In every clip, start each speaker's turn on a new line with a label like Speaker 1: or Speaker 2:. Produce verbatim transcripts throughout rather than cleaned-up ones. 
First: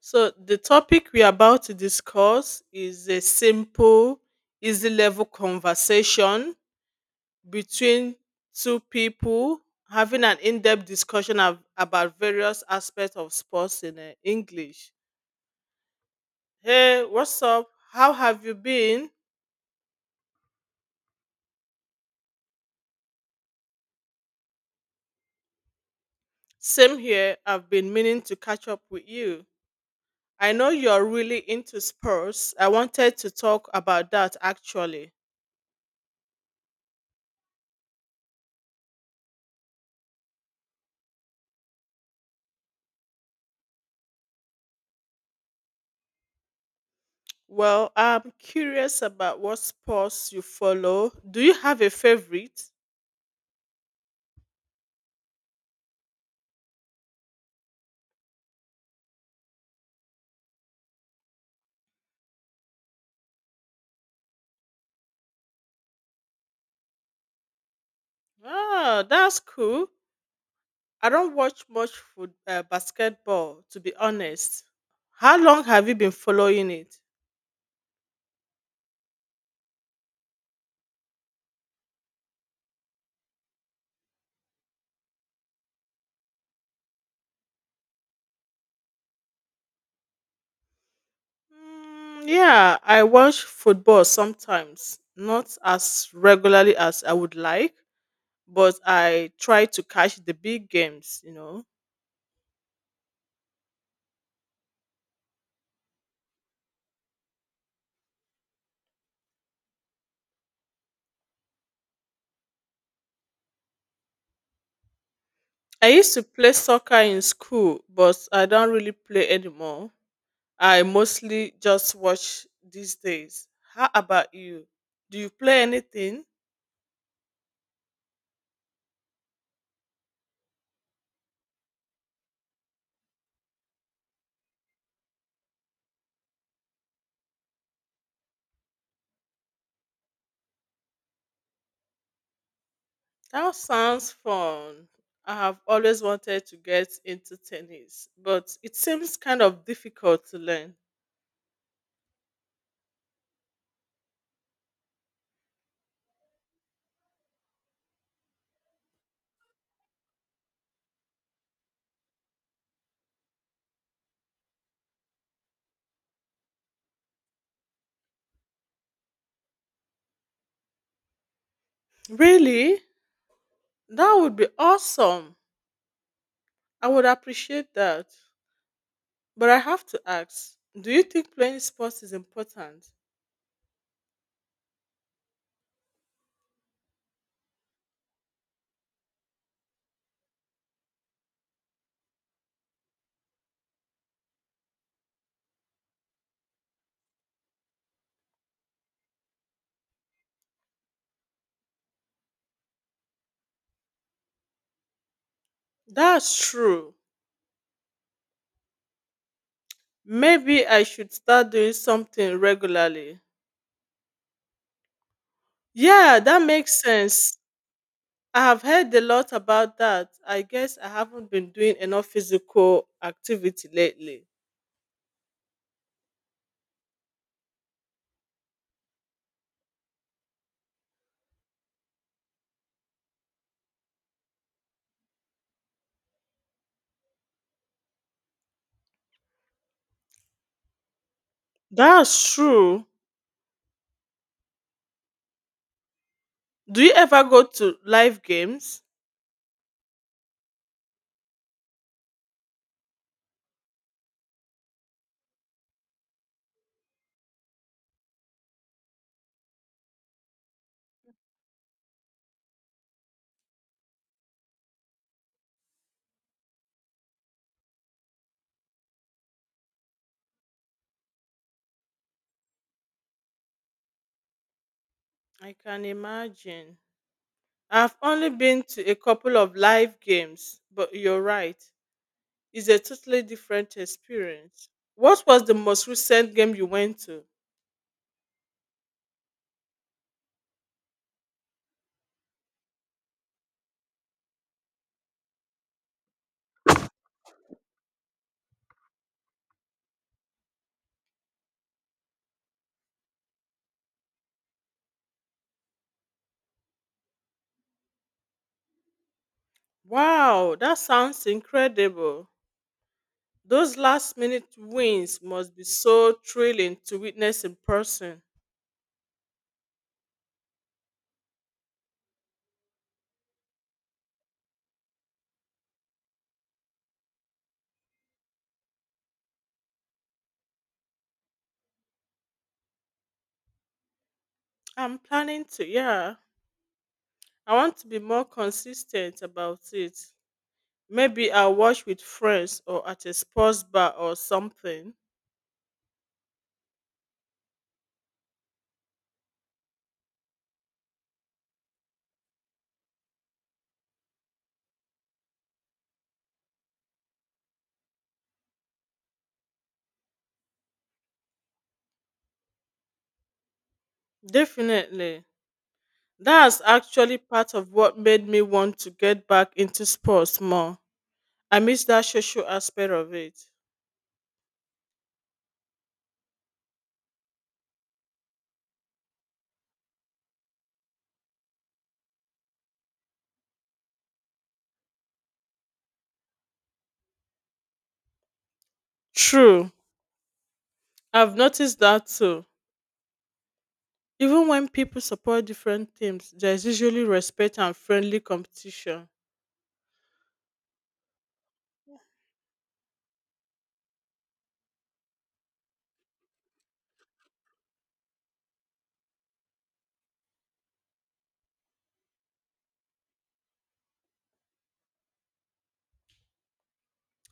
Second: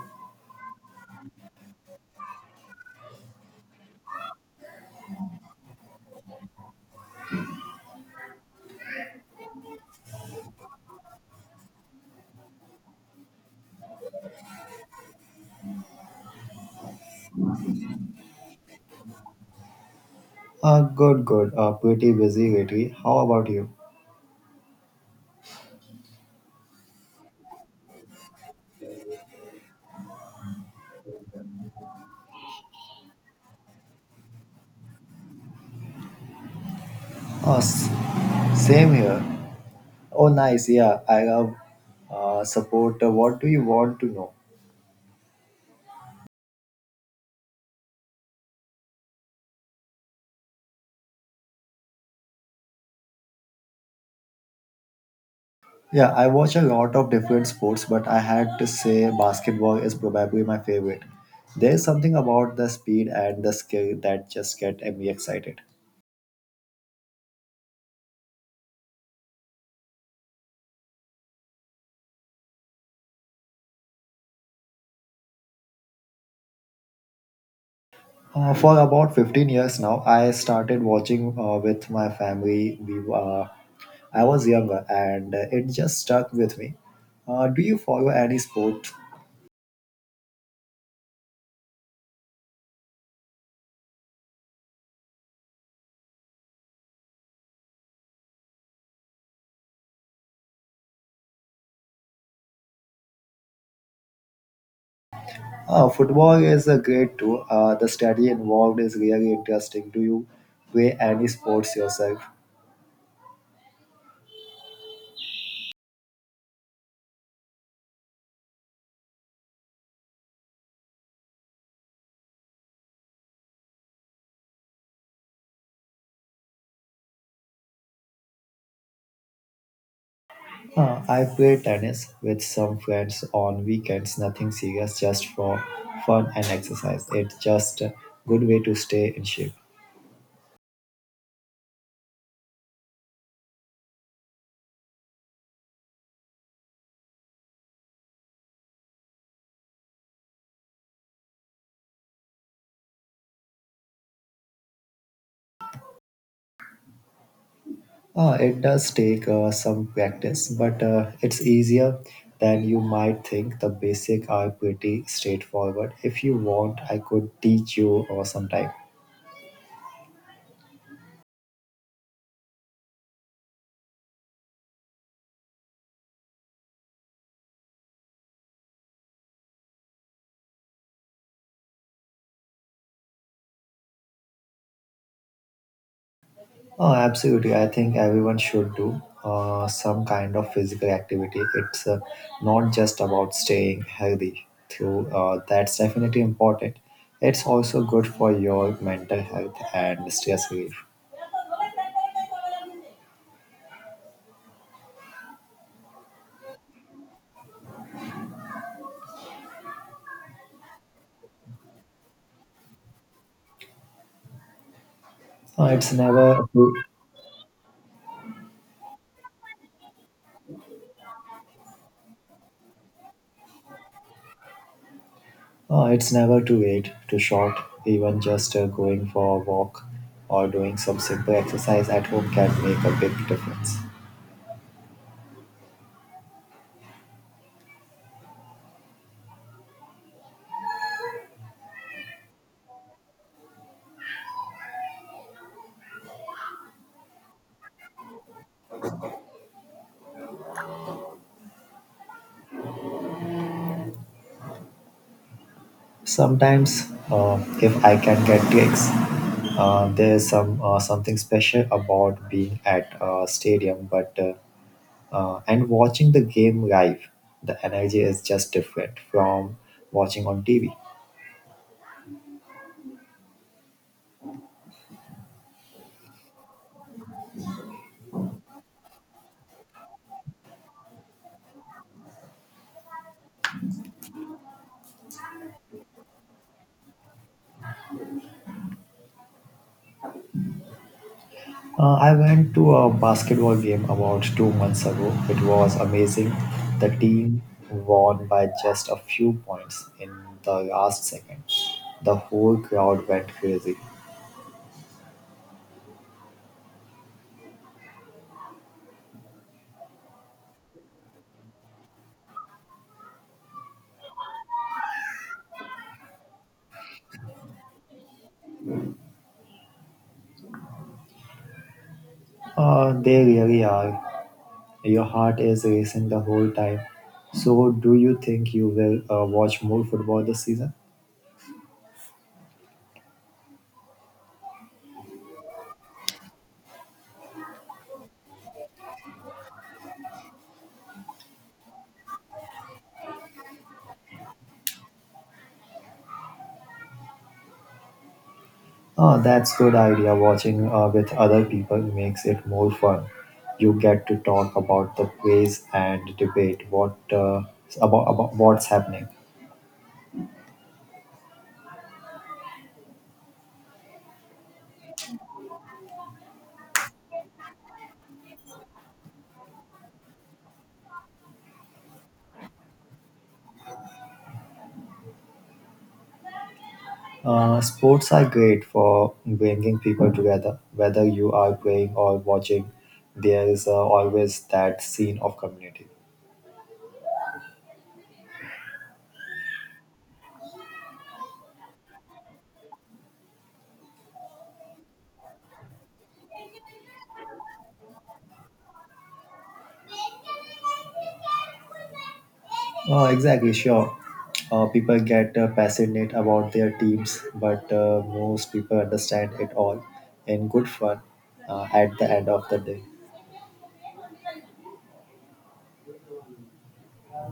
Speaker 1: So the topic we are about to discuss is a simple, easy level conversation between two people having an in-depth discussion of, about various aspects of sports in uh, English. Hey, what's up? How have you been?
Speaker 2: Uh, good, good. Uh, pretty busy lately. How about you?
Speaker 1: Same here. I've been meaning to catch up with you. I know you're really into sports. I wanted to talk about that actually.
Speaker 2: Uh, s- Same here. Oh, nice. Yeah, I love uh, support. Uh, what do you want to know?
Speaker 1: Well, I'm curious about what sports you follow. Do you have a favorite?
Speaker 2: Yeah, I watch a lot of different sports, but I had to say basketball is probably my favorite. There's something about the speed and the skill that just get me excited.
Speaker 1: Oh, that's cool. I don't watch much foot uh, basketball, to be honest. How long have you been following it?
Speaker 2: Uh, for about fifteen years now, I started watching uh, with my family. We uh, I was younger and uh, it just stuck with me. Uh, do you follow any sport?
Speaker 1: Mm, yeah, I watch football sometimes, not as regularly as I would like, but I try to catch the big games, you know.
Speaker 2: Uh, football is a great too. Uh, the study involved is really interesting. Do you play any sports yourself?
Speaker 1: I used to play soccer in school, but I don't really play anymore. I mostly just watch these days. How about you? Do you play anything?
Speaker 2: Uh, I play tennis with some friends on weekends, nothing serious, just for fun and exercise. It's just a good way to stay in shape.
Speaker 1: That sounds fun. I have always wanted to get into tennis, but it seems kind of difficult to learn.
Speaker 2: Uh, it does take uh, some practice, but uh, it's easier than you might think. The basics are pretty straightforward. If you want, I could teach you or sometime.
Speaker 1: Really? That would be awesome. I would appreciate that. But I have to ask, do you think playing sports is important?
Speaker 2: Oh, absolutely. I think everyone should do uh, some kind of physical activity. It's uh, not just about staying healthy, through uh, that's definitely important. It's also good for your mental health and stress relief.
Speaker 1: That's true. Maybe I should start doing something regularly.
Speaker 2: Uh, it's
Speaker 1: Yeah, that
Speaker 2: never
Speaker 1: makes sense. I have heard a lot about that. I guess I haven't been doing enough physical activity lately.
Speaker 2: Uh, it's never too late to short. Even just uh, going for a walk or doing some simple exercise at home can make a big difference.
Speaker 1: That's true. Do you ever go to live games?
Speaker 2: Sometimes, uh, if I can get gigs, uh, there's some uh, something special about being at a stadium, but uh, uh, and watching the game live. The energy is just different from watching on T V.
Speaker 1: I can imagine. I've only been to a couple of live games, but you're right. Is a totally different experience. What was the most recent game you went to?
Speaker 2: Uh, I went to a basketball game about two months ago. It was amazing. The team won by just a few points in the last second. The whole crowd went crazy.
Speaker 1: Wow, that sounds incredible. Those last minute wins must be so thrilling to witness in person.
Speaker 2: Uh, they really are. Your heart is racing the whole time. So, do you think you will uh, watch more football this season?
Speaker 1: I'm planning to, yeah. I want to be more consistent about it. Maybe I'll watch with friends or at a sports bar or something.
Speaker 2: Oh, that's good idea. Watching uh, with other people makes it more fun. You get to talk about the plays and debate what uh, about, about what's happening.
Speaker 1: Definitely. That's actually part of what made me want to get back into sports more. I miss that social aspect of it.
Speaker 2: Uh, sports are great for bringing people together. Whether you are playing or watching, there is uh, always that scene of community.
Speaker 1: True. I've noticed that too. Even when people support different teams, there's usually respect and friendly competition.
Speaker 2: Oh, exactly. Sure. Uh, people get uh, passionate about their teams, but uh, most people understand it all in good fun uh, at the end of the day.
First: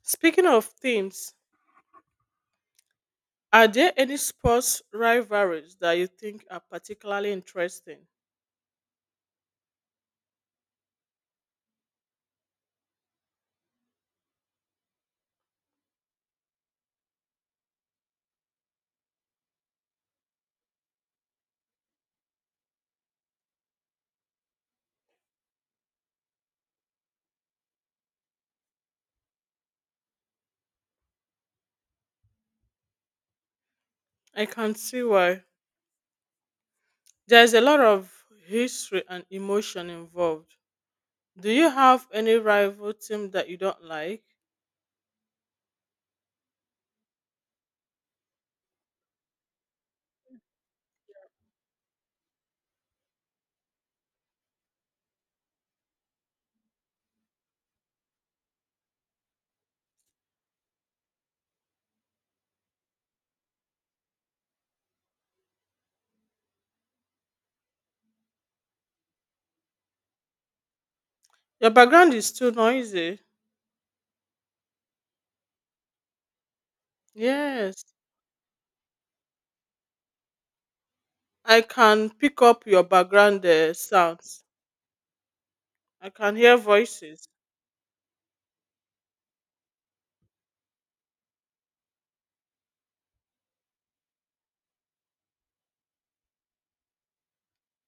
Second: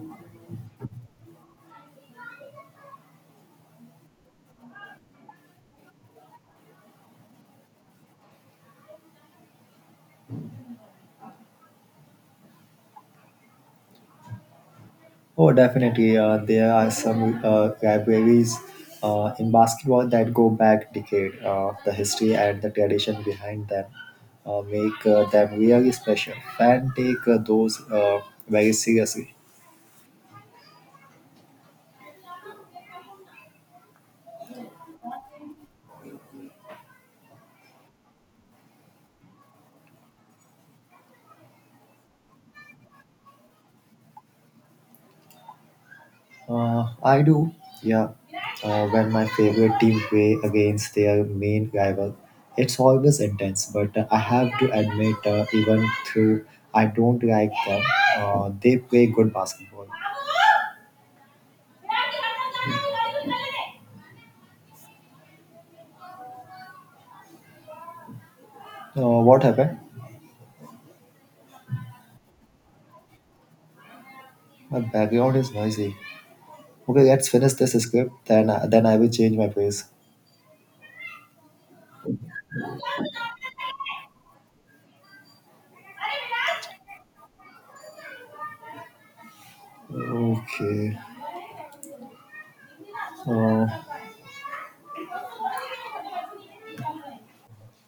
Speaker 1: Speaking of teams, are there any sports rivalries that you think are particularly interesting?
Speaker 2: Oh, definitely. Uh, there are some uh, rivalries uh, in basketball that go back decade. Uh, the history and the tradition behind them uh, make uh, them really special. Fans take uh, those uh, very seriously.
Speaker 1: I can see why. There's a lot of history and emotion involved. Do you have any rival team that you don't like?
Speaker 2: Uh, I do, yeah. Uh, when my favorite team play against their main rival, it's always intense. But uh, I have to admit, uh, even though I don't like them, uh, they play good basketball. Uh, what happened?
Speaker 1: Your background is too noisy.
Speaker 2: My background is noisy. Okay, let's finish this
Speaker 1: Yes.
Speaker 2: script, then, then I will change my place.
Speaker 1: I can pick up your background uh, sounds. I can hear voices.
Speaker 2: Okay. Uh,